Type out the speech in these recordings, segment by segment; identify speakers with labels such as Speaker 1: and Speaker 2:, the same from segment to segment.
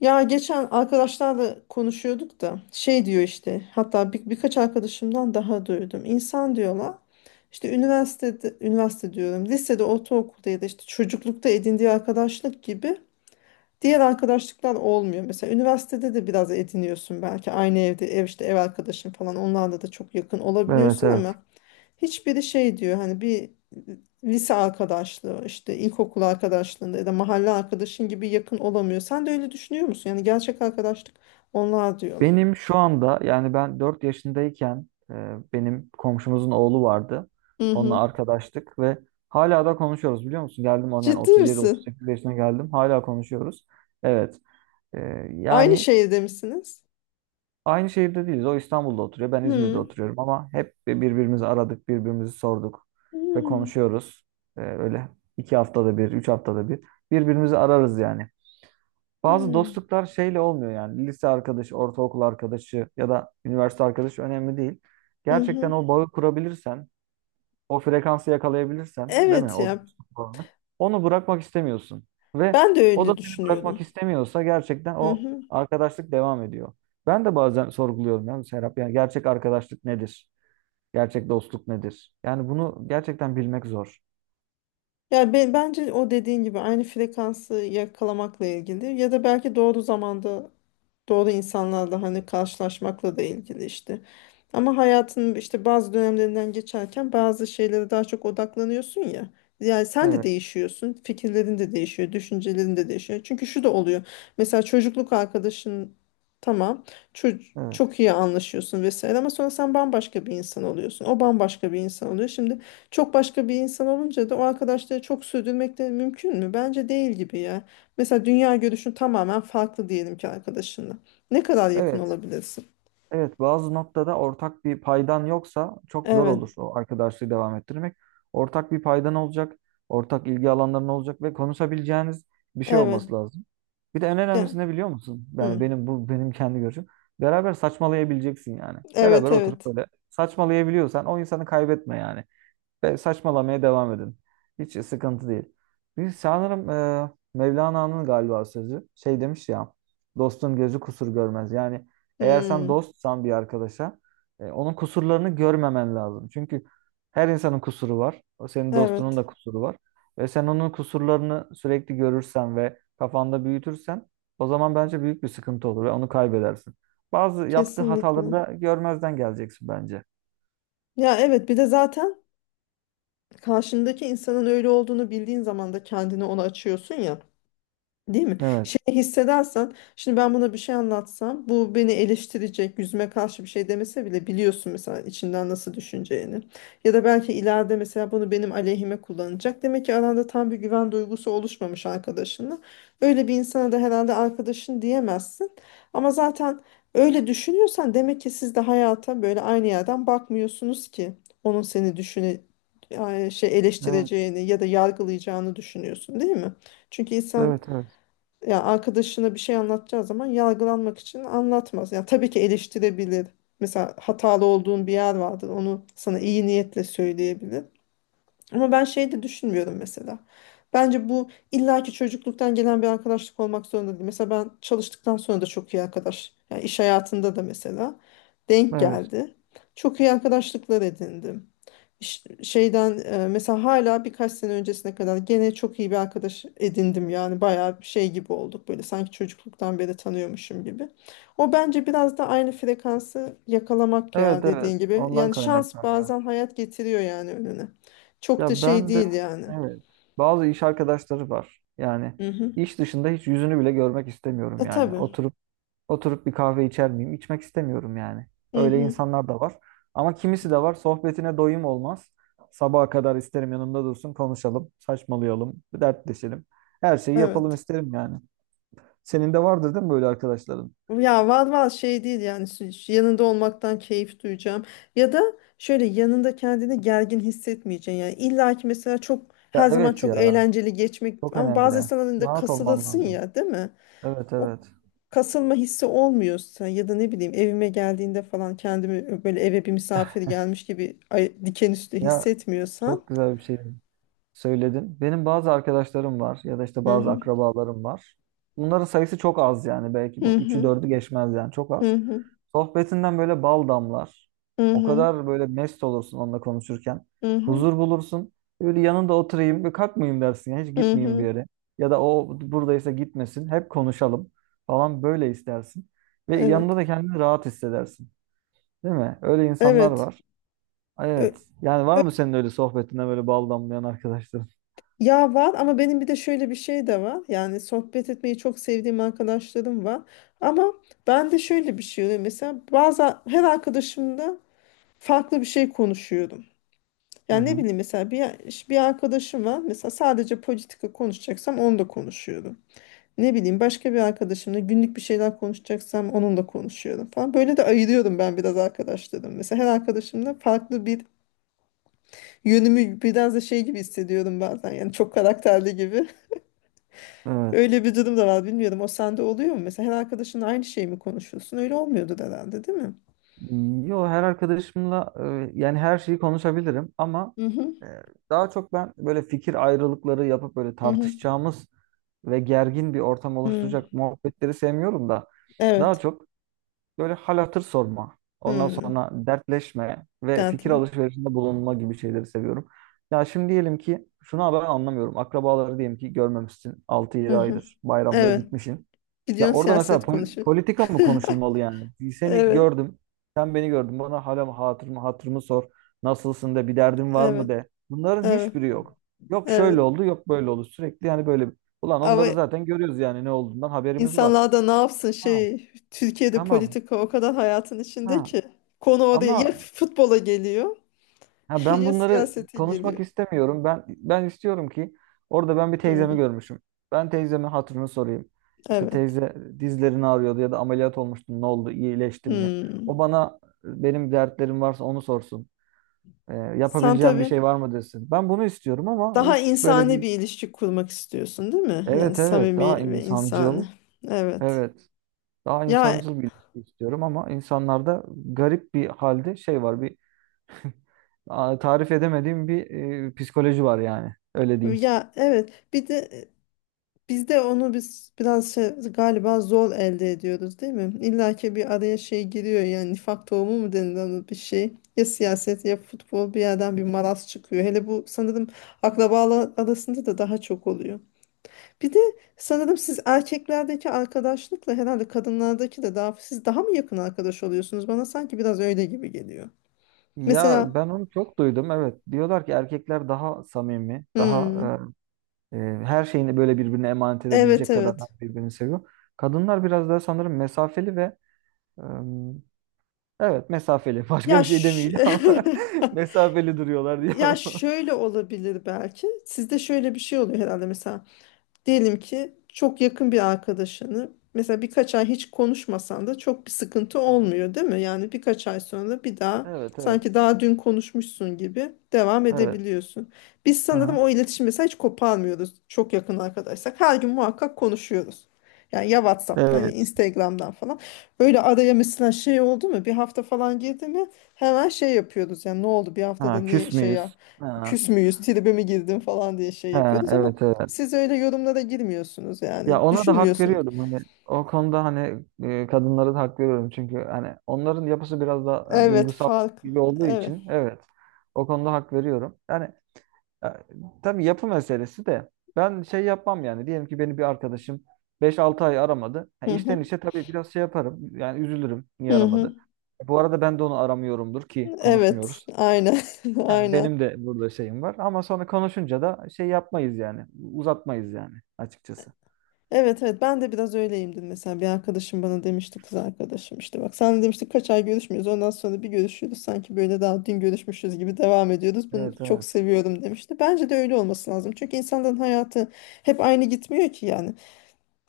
Speaker 1: Ya geçen arkadaşlarla konuşuyorduk da şey diyor işte hatta birkaç arkadaşımdan daha duydum. İnsan diyorlar işte üniversite diyorum lisede ortaokulda ya da işte çocuklukta edindiği arkadaşlık gibi diğer arkadaşlıklar olmuyor. Mesela üniversitede de biraz ediniyorsun belki aynı evde ev arkadaşın falan onlarla da çok yakın
Speaker 2: Evet,
Speaker 1: olabiliyorsun
Speaker 2: evet.
Speaker 1: ama hiçbiri şey diyor hani bir lise arkadaşlığı işte ilkokul arkadaşlığında ya da mahalle arkadaşın gibi yakın olamıyor. Sen de öyle düşünüyor musun? Yani gerçek arkadaşlık onlar diyorlar.
Speaker 2: Benim şu anda yani ben 4 yaşındayken benim komşumuzun oğlu vardı.
Speaker 1: Hı
Speaker 2: Onunla
Speaker 1: hı.
Speaker 2: arkadaştık ve hala da konuşuyoruz, biliyor musun? Geldim onun yani
Speaker 1: Ciddi misin?
Speaker 2: 37-38 yaşına geldim. Hala konuşuyoruz. Evet. E,
Speaker 1: Aynı
Speaker 2: Yani
Speaker 1: şehirde misiniz?
Speaker 2: aynı şehirde değiliz. O İstanbul'da oturuyor. Ben İzmir'de
Speaker 1: Hı.
Speaker 2: oturuyorum ama hep birbirimizi aradık, birbirimizi sorduk ve
Speaker 1: Hı.
Speaker 2: konuşuyoruz. Öyle 2 haftada bir, 3 haftada bir birbirimizi ararız yani. Bazı
Speaker 1: Hı.
Speaker 2: dostluklar şeyle olmuyor yani. Lise arkadaşı, ortaokul arkadaşı ya da üniversite arkadaşı önemli değil.
Speaker 1: Hı
Speaker 2: Gerçekten
Speaker 1: hı.
Speaker 2: o bağı kurabilirsen, o frekansı yakalayabilirsen, değil mi?
Speaker 1: Evet
Speaker 2: O
Speaker 1: ya,
Speaker 2: dostluk bağını. Onu bırakmak istemiyorsun. Ve
Speaker 1: ben de
Speaker 2: o da
Speaker 1: öyle
Speaker 2: seni
Speaker 1: düşünüyorum.
Speaker 2: bırakmak istemiyorsa gerçekten
Speaker 1: Hı
Speaker 2: o
Speaker 1: hı.
Speaker 2: arkadaşlık devam ediyor. Ben de bazen sorguluyorum yani Serap. Yani gerçek arkadaşlık nedir? Gerçek dostluk nedir? Yani bunu gerçekten bilmek zor.
Speaker 1: Ya bence o dediğin gibi aynı frekansı yakalamakla ilgili ya da belki doğru zamanda doğru insanlarla hani karşılaşmakla da ilgili işte. Ama hayatın işte bazı dönemlerinden geçerken bazı şeylere daha çok odaklanıyorsun ya. Yani sen de
Speaker 2: Evet,
Speaker 1: değişiyorsun, fikirlerin de değişiyor, düşüncelerin de değişiyor. Çünkü şu da oluyor. Mesela çocukluk arkadaşın tamam, çok,
Speaker 2: evet,
Speaker 1: çok iyi anlaşıyorsun vesaire ama sonra sen bambaşka bir insan oluyorsun. O bambaşka bir insan oluyor. Şimdi çok başka bir insan olunca da o arkadaşları çok sürdürmek de mümkün mü? Bence değil gibi ya. Mesela dünya görüşün tamamen farklı diyelim ki arkadaşınla. Ne kadar yakın
Speaker 2: evet.
Speaker 1: olabilirsin?
Speaker 2: Evet, bazı noktada ortak bir paydan yoksa çok zor
Speaker 1: Evet,
Speaker 2: olur o arkadaşlığı devam ettirmek. Ortak bir paydan olacak, ortak ilgi alanların olacak ve konuşabileceğiniz bir şey
Speaker 1: evet.
Speaker 2: olması lazım. Bir de en önemlisi
Speaker 1: Ya,
Speaker 2: ne biliyor musun? Yani
Speaker 1: hı.
Speaker 2: benim kendi görüşüm. Beraber saçmalayabileceksin yani. Beraber
Speaker 1: Evet,
Speaker 2: oturup
Speaker 1: evet.
Speaker 2: böyle saçmalayabiliyorsan o insanı kaybetme yani ve saçmalamaya devam edin. Hiç sıkıntı değil. Bir sanırım Mevlana'nın galiba sözü şey demiş ya, dostun gözü kusur görmez. Yani eğer sen
Speaker 1: Hmm,
Speaker 2: dostsan bir arkadaşa onun kusurlarını görmemen lazım. Çünkü her insanın kusuru var. O senin dostunun
Speaker 1: evet,
Speaker 2: da kusuru var. Ve sen onun kusurlarını sürekli görürsen ve kafanda büyütürsen o zaman bence büyük bir sıkıntı olur ve onu kaybedersin. Bazı yaptığı hataları
Speaker 1: kesinlikle.
Speaker 2: da görmezden geleceksin bence.
Speaker 1: Ya evet, bir de zaten karşındaki insanın öyle olduğunu bildiğin zaman da kendini ona açıyorsun ya. Değil mi?
Speaker 2: Evet.
Speaker 1: Şey hissedersen, şimdi ben buna bir şey anlatsam, bu beni eleştirecek, yüzüme karşı bir şey demese bile biliyorsun mesela içinden nasıl düşüneceğini. Ya da belki ileride mesela bunu benim aleyhime kullanacak. Demek ki aranda tam bir güven duygusu oluşmamış arkadaşınla. Öyle bir insana da herhalde arkadaşın diyemezsin. Ama zaten öyle düşünüyorsan demek ki siz de hayata böyle aynı yerden bakmıyorsunuz ki onun seni şey
Speaker 2: Evet.
Speaker 1: eleştireceğini ya da yargılayacağını düşünüyorsun, değil mi? Çünkü insan
Speaker 2: Evet, evet.
Speaker 1: ya arkadaşına bir şey anlatacağı zaman yargılanmak için anlatmaz. Yani tabii ki eleştirebilir. Mesela hatalı olduğun bir yer vardır. Onu sana iyi niyetle söyleyebilir. Ama ben şey de düşünmüyorum mesela. Bence bu illaki çocukluktan gelen bir arkadaşlık olmak zorunda değil. Mesela ben çalıştıktan sonra da çok iyi arkadaş. Yani iş hayatında da mesela denk
Speaker 2: Evet.
Speaker 1: geldi. Çok iyi arkadaşlıklar edindim mesela hala birkaç sene öncesine kadar gene çok iyi bir arkadaş edindim yani bayağı bir şey gibi olduk böyle sanki çocukluktan beri tanıyormuşum gibi. O bence biraz da aynı frekansı yakalamak ya
Speaker 2: Evet, evet.
Speaker 1: dediğin gibi.
Speaker 2: Ondan
Speaker 1: Yani şans
Speaker 2: kaynaklanıyor.
Speaker 1: bazen hayat getiriyor yani önüne. Çok da
Speaker 2: Ya
Speaker 1: şey
Speaker 2: ben de
Speaker 1: değil yani.
Speaker 2: evet. Bazı iş arkadaşları var. Yani
Speaker 1: Hı hı.
Speaker 2: iş dışında hiç yüzünü bile görmek istemiyorum
Speaker 1: E
Speaker 2: yani.
Speaker 1: tabii.
Speaker 2: Oturup oturup bir kahve içer miyim? İçmek istemiyorum yani.
Speaker 1: Hı
Speaker 2: Öyle
Speaker 1: hı.
Speaker 2: insanlar da var. Ama kimisi de var. Sohbetine doyum olmaz. Sabaha kadar isterim yanımda dursun, konuşalım, saçmalayalım, dertleşelim. Her şeyi yapalım
Speaker 1: Evet.
Speaker 2: isterim yani. Senin de vardır değil mi böyle arkadaşların?
Speaker 1: Ya var var şey değil yani şu yanında olmaktan keyif duyacağım. Ya da şöyle yanında kendini gergin hissetmeyeceksin. Yani illa ki mesela çok
Speaker 2: Ya
Speaker 1: her zaman
Speaker 2: evet
Speaker 1: çok
Speaker 2: ya.
Speaker 1: eğlenceli geçmek
Speaker 2: Çok
Speaker 1: ama bazı
Speaker 2: önemli.
Speaker 1: insanların da
Speaker 2: Rahat olman
Speaker 1: kasılasın
Speaker 2: lazım.
Speaker 1: ya değil mi?
Speaker 2: Evet,
Speaker 1: O
Speaker 2: evet.
Speaker 1: kasılma hissi olmuyorsa ya da ne bileyim evime geldiğinde falan kendimi böyle eve bir misafir gelmiş gibi diken üstü
Speaker 2: Ya,
Speaker 1: hissetmiyorsan.
Speaker 2: çok güzel bir şey söyledin. Benim bazı arkadaşlarım var ya da işte
Speaker 1: Hı
Speaker 2: bazı
Speaker 1: hı.
Speaker 2: akrabalarım var. Bunların sayısı çok az yani. Belki
Speaker 1: Hı
Speaker 2: bu üçü
Speaker 1: hı.
Speaker 2: dördü geçmez yani çok
Speaker 1: Hı
Speaker 2: az.
Speaker 1: hı.
Speaker 2: Sohbetinden böyle bal damlar.
Speaker 1: Hı
Speaker 2: O
Speaker 1: hı.
Speaker 2: kadar böyle mest olursun onunla konuşurken.
Speaker 1: Hı hı.
Speaker 2: Huzur bulursun. Böyle yanında oturayım, bir kalkmayayım dersin. Yani hiç
Speaker 1: Hı
Speaker 2: gitmeyeyim bir
Speaker 1: hı.
Speaker 2: yere. Ya da o buradaysa gitmesin. Hep konuşalım falan böyle istersin. Ve yanında
Speaker 1: Evet.
Speaker 2: da kendini rahat hissedersin. Değil mi? Öyle insanlar
Speaker 1: Evet.
Speaker 2: var.
Speaker 1: Ö-
Speaker 2: Evet. Yani var mı senin öyle sohbetine böyle bal damlayan arkadaşların?
Speaker 1: Ya var ama benim bir de şöyle bir şey de var. Yani sohbet etmeyi çok sevdiğim arkadaşlarım var. Ama ben de şöyle bir şey oluyor. Mesela bazı her arkadaşımla farklı bir şey konuşuyorum.
Speaker 2: Hı
Speaker 1: Yani ne
Speaker 2: hı.
Speaker 1: bileyim mesela bir arkadaşım var. Mesela sadece politika konuşacaksam onu da konuşuyorum. Ne bileyim başka bir arkadaşımla günlük bir şeyler konuşacaksam onunla konuşuyorum falan. Böyle de ayırıyorum ben biraz arkadaşlarım. Mesela her arkadaşımla farklı bir yönümü biraz da şey gibi hissediyorum bazen. Yani çok karakterli gibi.
Speaker 2: Evet.
Speaker 1: Öyle bir durum da var bilmiyorum. O sende oluyor mu? Mesela her arkadaşınla aynı şeyi mi konuşuyorsun? Öyle olmuyordu herhalde, değil mi?
Speaker 2: Yo, her arkadaşımla yani her şeyi konuşabilirim ama
Speaker 1: Hı hı.
Speaker 2: e, daha çok ben böyle fikir ayrılıkları yapıp böyle
Speaker 1: Hı hı.
Speaker 2: tartışacağımız ve gergin bir ortam
Speaker 1: Hı.
Speaker 2: oluşturacak muhabbetleri sevmiyorum da daha
Speaker 1: Evet.
Speaker 2: çok böyle hal hatır sorma. Ondan
Speaker 1: Hı.
Speaker 2: sonra dertleşme ve fikir
Speaker 1: Dertli.
Speaker 2: alışverişinde bulunma gibi şeyleri seviyorum. Ya şimdi diyelim ki şunu ben anlamıyorum. Akrabaları diyelim ki görmemişsin altı
Speaker 1: Hı
Speaker 2: yedi
Speaker 1: hı.
Speaker 2: aydır. Bayramda
Speaker 1: Evet.
Speaker 2: gitmişsin. Ya
Speaker 1: Gidiyorsun
Speaker 2: orada mesela
Speaker 1: siyaset konuşuyor.
Speaker 2: politika mı konuşulmalı yani? Seni
Speaker 1: Evet.
Speaker 2: gördüm. Sen beni gördün. Bana hala mı hatırımı sor. Nasılsın de, bir derdin var mı
Speaker 1: Evet.
Speaker 2: de. Bunların
Speaker 1: Evet.
Speaker 2: hiçbiri yok. Yok şöyle
Speaker 1: Evet.
Speaker 2: oldu, yok böyle oldu. Sürekli yani böyle. Ulan
Speaker 1: Ama
Speaker 2: onları zaten görüyoruz yani ne olduğundan haberimiz var.
Speaker 1: insanlar da ne yapsın
Speaker 2: Ha,
Speaker 1: şey Türkiye'de
Speaker 2: tamam.
Speaker 1: politika o kadar hayatın içinde
Speaker 2: Ha.
Speaker 1: ki konu oraya
Speaker 2: Ama
Speaker 1: ya futbola geliyor
Speaker 2: ha, ben
Speaker 1: ya
Speaker 2: bunları
Speaker 1: siyasete
Speaker 2: konuşmak
Speaker 1: geliyor.
Speaker 2: istemiyorum. Ben istiyorum ki orada ben bir teyzemi
Speaker 1: Hı.
Speaker 2: görmüşüm. Ben teyzemin hatırını sorayım. İşte
Speaker 1: Evet.
Speaker 2: teyze dizlerini ağrıyordu ya da ameliyat olmuştu. Ne oldu? İyileştin mi?
Speaker 1: Hı.
Speaker 2: O bana, benim dertlerim varsa onu sorsun.
Speaker 1: Sen
Speaker 2: Yapabileceğim bir
Speaker 1: tabii
Speaker 2: şey var mı desin. Ben bunu istiyorum ama
Speaker 1: daha
Speaker 2: hiç böyle
Speaker 1: insani
Speaker 2: bir
Speaker 1: bir ilişki kurmak istiyorsun, değil mi? Yani
Speaker 2: evet, evet,
Speaker 1: samimi
Speaker 2: daha
Speaker 1: ve
Speaker 2: insancıl,
Speaker 1: insani. Evet.
Speaker 2: evet daha
Speaker 1: Ya
Speaker 2: insancıl bir ilişki istiyorum ama insanlarda garip bir halde şey var. Bir tarif edemediğim bir psikoloji var yani. Öyle diyeyim.
Speaker 1: ya evet. Bir de biz de onu biraz şey, galiba zor elde ediyoruz, değil mi? İlla ki bir araya şey giriyor yani nifak tohumu mu denilen bir şey. Ya siyaset ya futbol bir yerden bir maraz çıkıyor. Hele bu sanırım akrabalar arasında da daha çok oluyor. Bir de sanırım siz erkeklerdeki arkadaşlıkla herhalde kadınlardaki de daha siz daha mı yakın arkadaş oluyorsunuz? Bana sanki biraz öyle gibi geliyor.
Speaker 2: Ya
Speaker 1: Mesela
Speaker 2: ben onu çok duydum. Evet. Diyorlar ki erkekler daha samimi, daha
Speaker 1: hmm,
Speaker 2: e, e, her şeyini böyle birbirine emanet
Speaker 1: evet
Speaker 2: edebilecek kadar
Speaker 1: evet.
Speaker 2: birbirini seviyor. Kadınlar biraz daha sanırım mesafeli ve e, evet mesafeli. Başka bir
Speaker 1: Ya
Speaker 2: şey
Speaker 1: ş-
Speaker 2: demeyeceğim ama mesafeli duruyorlar
Speaker 1: ya
Speaker 2: diyorum.
Speaker 1: şöyle olabilir belki. Sizde şöyle bir şey oluyor herhalde mesela diyelim ki çok yakın bir arkadaşını mesela birkaç ay hiç konuşmasan da çok bir sıkıntı
Speaker 2: Aha.
Speaker 1: olmuyor değil mi? Yani birkaç ay sonra bir daha
Speaker 2: Evet, evet.
Speaker 1: sanki daha dün konuşmuşsun gibi devam
Speaker 2: Evet.
Speaker 1: edebiliyorsun. Biz sanırım
Speaker 2: Aha.
Speaker 1: o iletişim mesela hiç koparmıyoruz çok yakın arkadaşsak. Her gün muhakkak konuşuyoruz. Yani ya WhatsApp'tan ya
Speaker 2: Evet.
Speaker 1: Instagram'dan falan. Böyle araya mesela şey oldu mu bir hafta falan girdi mi hemen şey yapıyoruz. Yani ne oldu bir haftada
Speaker 2: Ha,
Speaker 1: niye
Speaker 2: küs
Speaker 1: şey ya
Speaker 2: müyüz? Ha.
Speaker 1: küs müyüz tribe mi girdin falan diye şey
Speaker 2: Ha,
Speaker 1: yapıyoruz ama
Speaker 2: evet, evet.
Speaker 1: siz öyle yorumlara girmiyorsunuz
Speaker 2: Ya
Speaker 1: yani.
Speaker 2: ona da hak
Speaker 1: Düşünmüyorsun.
Speaker 2: veriyorum hani o konuda hani kadınlara da hak veriyorum çünkü hani onların yapısı biraz da yani
Speaker 1: Evet
Speaker 2: duygusal
Speaker 1: fark.
Speaker 2: gibi olduğu
Speaker 1: Evet.
Speaker 2: için, evet, o konuda hak veriyorum. Yani e, tabii yapı meselesi de ben şey yapmam yani diyelim ki beni bir arkadaşım 5-6 ay aramadı. Ha,
Speaker 1: Hı hı.
Speaker 2: işten işe tabii biraz şey yaparım yani üzülürüm niye
Speaker 1: Hı hı.
Speaker 2: aramadı. Bu arada ben de onu aramıyorumdur ki
Speaker 1: Evet.
Speaker 2: konuşmuyoruz.
Speaker 1: Aynen.
Speaker 2: Ha,
Speaker 1: Aynen.
Speaker 2: benim de burada şeyim var ama sonra konuşunca da şey yapmayız yani, uzatmayız yani açıkçası.
Speaker 1: Evet evet ben de biraz öyleyimdir mesela bir arkadaşım bana demişti kız arkadaşım işte bak sen demiştik kaç ay görüşmüyoruz ondan sonra bir görüşüyoruz sanki böyle daha dün görüşmüşüz gibi devam ediyoruz bunu
Speaker 2: Evet,
Speaker 1: çok
Speaker 2: evet.
Speaker 1: seviyorum demişti. Bence de öyle olması lazım çünkü insanların hayatı hep aynı gitmiyor ki yani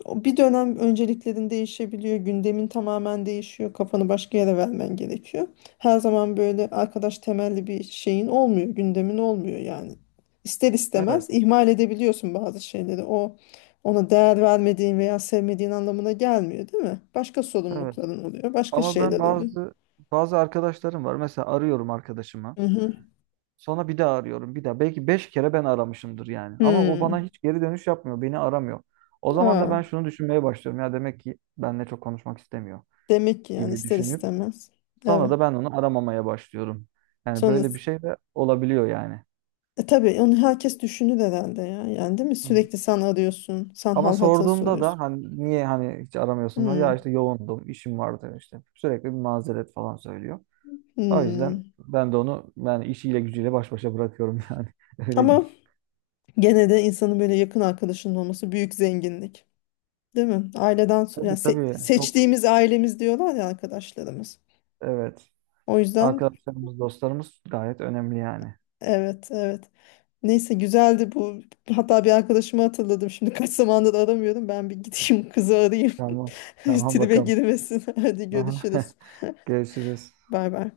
Speaker 1: o bir dönem önceliklerin değişebiliyor, gündemin tamamen değişiyor, kafanı başka yere vermen gerekiyor. Her zaman böyle arkadaş temelli bir şeyin olmuyor, gündemin olmuyor yani. İster
Speaker 2: Evet.
Speaker 1: istemez ihmal edebiliyorsun bazı şeyleri. O ona değer vermediğin veya sevmediğin anlamına gelmiyor, değil mi? Başka
Speaker 2: Evet.
Speaker 1: sorumlulukların oluyor, başka
Speaker 2: Ama ben
Speaker 1: şeyler oluyor.
Speaker 2: bazı arkadaşlarım var. Mesela arıyorum arkadaşımı.
Speaker 1: Hı hı.
Speaker 2: Sonra bir daha arıyorum bir daha. Belki 5 kere ben aramışımdır yani. Ama o bana
Speaker 1: Hmm.
Speaker 2: hiç geri dönüş yapmıyor. Beni aramıyor. O zaman da
Speaker 1: Aa,
Speaker 2: ben şunu düşünmeye başlıyorum. Ya demek ki benimle çok konuşmak istemiyor
Speaker 1: demek ki yani
Speaker 2: gibi
Speaker 1: ister
Speaker 2: düşünüp
Speaker 1: istemez.
Speaker 2: sonra
Speaker 1: Evet.
Speaker 2: da ben onu aramamaya başlıyorum. Yani
Speaker 1: Sonra
Speaker 2: böyle bir şey de olabiliyor yani.
Speaker 1: E tabii onu herkes düşünür herhalde ya. Yani değil mi?
Speaker 2: Hı hı.
Speaker 1: Sürekli sen arıyorsun. Sen
Speaker 2: Ama
Speaker 1: hal hatır
Speaker 2: sorduğumda da
Speaker 1: soruyorsun.
Speaker 2: hani niye hani hiç aramıyorsun? Ya
Speaker 1: Hmm,
Speaker 2: işte yoğundum, işim vardı işte. Sürekli bir mazeret falan söylüyor. O yüzden
Speaker 1: hmm.
Speaker 2: ben de onu yani işiyle gücüyle baş başa bırakıyorum yani. Öyle
Speaker 1: Ama
Speaker 2: değil.
Speaker 1: gene de insanın böyle yakın arkadaşının olması büyük zenginlik. Değil mi? Aileden
Speaker 2: Tabii,
Speaker 1: yani
Speaker 2: tabii, çok
Speaker 1: seçtiğimiz ailemiz diyorlar ya arkadaşlarımız.
Speaker 2: evet.
Speaker 1: O yüzden
Speaker 2: Arkadaşlarımız, dostlarımız gayet önemli yani.
Speaker 1: evet evet. Neyse güzeldi bu. Hatta bir arkadaşımı hatırladım. Şimdi kaç zamandır aramıyorum. Ben bir gideyim kızı arayayım.
Speaker 2: Tamam. Tamam
Speaker 1: Tribe
Speaker 2: bakalım.
Speaker 1: girmesin. Hadi
Speaker 2: Aha.
Speaker 1: görüşürüz.
Speaker 2: Görüşürüz.
Speaker 1: Bay bay.